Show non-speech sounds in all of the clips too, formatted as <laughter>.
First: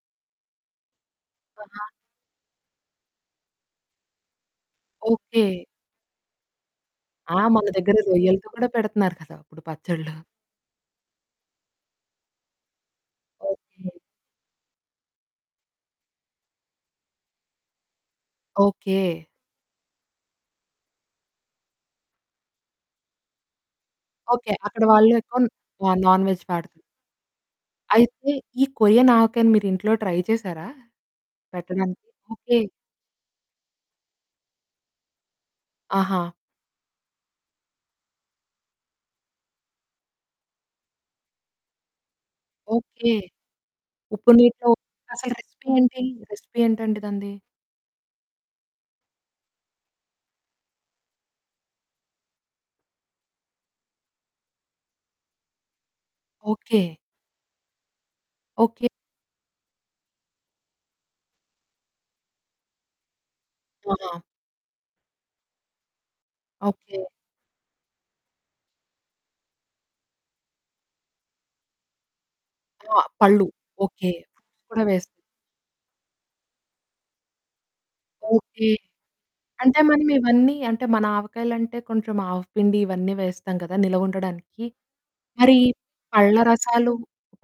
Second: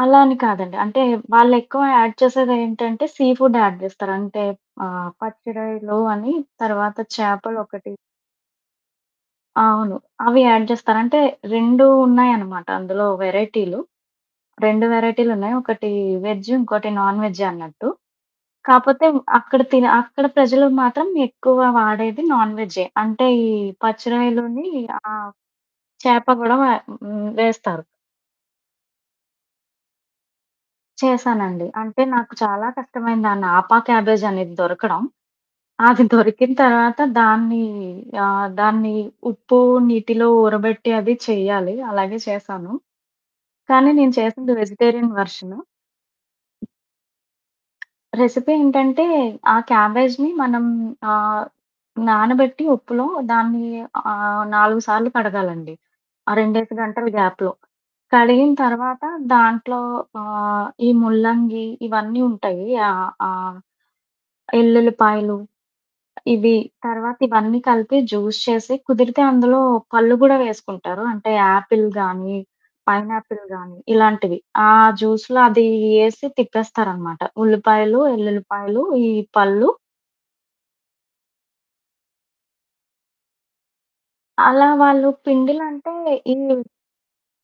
అలా అని కాదండి. అంటే వాళ్ళెక్కువ <unintelligible> యాడ్ చేసేది ఏంటంటే సీ ఫుడ్ యాడ్ చేస్తారు అంటే, ఆహ్, ఓకె. పచ్చి రొయలు అని తరువాత ఆ! మన చేపలొకటి. దగ్గర రొయ్యలతో కూడా పెడుతున్నారు కదా ఇప్పుడు అవును. పచ్చడ్లు. అవి యాడ్ జేస్తారు, అంటే 2 ఉన్నాయనమాట, అందులో ఓకె. వేరైటీలు 2 వేరైటీలు ఉన్నాయి. ఒకటి వేజ్జు ఇంకోటి నాన్ వేజ్ అన్నట్టు. కాపోతే ఓకె. అక్కడ తినె అక్కడ ప్రజలు మాత్రం ఎక్కువ వాడేది నాన్ వేజ్జే అంటే ఈ ఓకె. పచ్చిరొయలుని అక్కడ వాళ్ళు ఆహ్, ఎక్కువ న్ నా నాన్ చేప వేజ్ కూడా వ పాడత హ్మ్, వేస్తారు అయితే ఈ కొరియన్ ఆవకాయని మీరింట్లో ట్రై చేసారా చేశానండి. అంటే పెట్టడానికి? నాకు ఓకె. చాలా కష్టమైంది. ఆ నాపా క్యాబేజు అనేది దొరకడం, అది ఆహా! దొరికిన తర్వాత దాన్ని ఆహ్, దాన్ని ఉప్పు నీటిలో ఊరబెట్టి అది చెయ్యాలి, అలాగే చేశాను. ఓకె. కానీ నేను ఉప్పు చేసింది నీటిలో వెజిటేరియన్ అసలు వెర్షను. రెసిపీ ఏంటి రెసిపీ ఏంటండి దానిది? రెసిపీ ఏంటంటే, ఆ క్యాబేజ్‌ని మనం ఆహ్, నానబెట్టి ఉప్పులో దాన్ని ఆహ్, 4 సార్లు కడగాలండి. ఆ రెండేసి ఓకె. గంటలు గాప్‌లో కడిగిన ఓకె. తరువాత దాంట్లో ఆహ్, ఈ ముల్లంగి, ఇవన్నీ ఉంటాయి ఆహ్, ఆహ్, ఆహా! యెల్లుల్లిపాయలు ఇవి ఓకె. తర్వాత ఇవన్నీకలిపి జ్యూస్ చేసి కుదిరితే అందులో పళ్ళు గూడా వేసుకుంటారు. అంటే ఆపిల్ గానీ, ఆ! పైనాపిల్ పళ్ళు గానీ ఓకె. ఇలాంటివి. ఆ కూడ వేస్త్ జ్యూస్‌లో అది యేసి తిప్పేస్తారనమాట ఉల్లిపాయలు, ఓకె. యెల్లుల్లిపాయలు ఈ పళ్ళు. అంటే మనం ఇవన్నీ అంటే మన ఆవకాయలంటే కొంచెం ఆవపిండి ఇవన్నీ వేస్తాం కదా! నిలవుండడానికి. అలా వాళ్ళు మరి పిండిలంటే ఈ పళ్ళ రసాలు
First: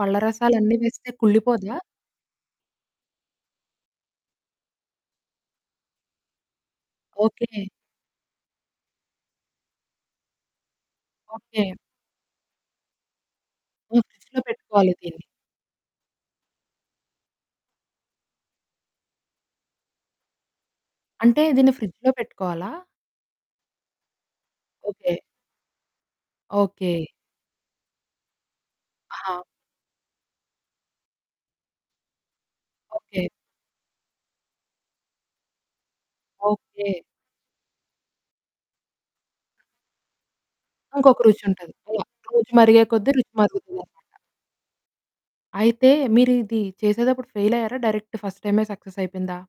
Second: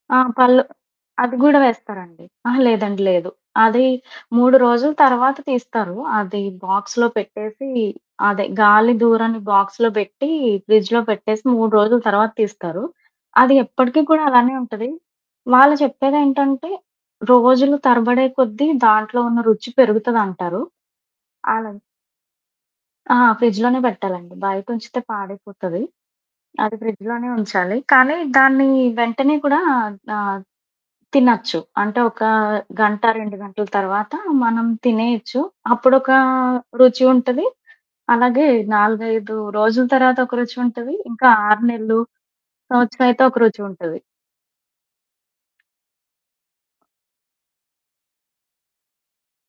పళ్ళ ఆ! రసాలు పళ్ళు అన్నీ వేస్తే అది గూడా కుళ్ళిపోదా? వేస్తారండి. అహా! లేదండి, లేదు. అది 3 రోజుల తర్వాత తీస్తారు అది బాక్స్‌లో ఓకె. పెట్టేసి, అదే గాలి దూరని బాక్స్‌లో బెట్టి ఫ్రిడ్జ్‌లో పెట్టేసి ఓకె. 3 రోజుల తర్వాత తీస్తారు. అది ఎప్పటికి కూడా ఫ్రిడ్జ్‌లో అలానే ఉంటది పెట్టుకోవాలి దీన్ని. వాళ్ళు చెప్పేదేంటంటే రోజులు తరబడే కొద్దీ దాంట్లో ఉన్న రుచి పెరుగుతదంటారు అంటే దీన్ని అలాగే ఫ్రిడ్జ్‌లో పెట్టుకోవాలా? ఆ! ఫ్రిడ్జ్‌లో‌నే పెట్టాలండి. బయటుంచితే ఓకె. పాడైపోతది. అది ఓకె. ఫ్రిడ్జ్‌లో‌నే ఉంచాలి. కానీ దాన్ని వెంటనే ఆహా! కూడా ఆద్ ఆద్ తినొచ్చు. అంటే ఒక గంట, ఓకె. 2 గంటల తర్వాత మనం తినేయొచ్చు. అప్పుడొకా ఓకె. రుచి ఉంటది, అలాగే 4, 5 రోజుల తర్వాత ఒక రుచి ఉంటది, ఇంకొక ఇంకా రుచి 6 ఉంటది. నెలలు, అలా రోజు మరిగే సంవత్సరం కొద్దీ అయితే రుచి ఒక రుచి మరుగుతుందనమాట. ఉంటది. అయితే మీరు ఇది చేసేతప్పుడు ఫెయిల్ అయ్యారా? డైరెక్ట్ ఫస్ట్ టైమే సక్సెస్ అయిపోయిందా?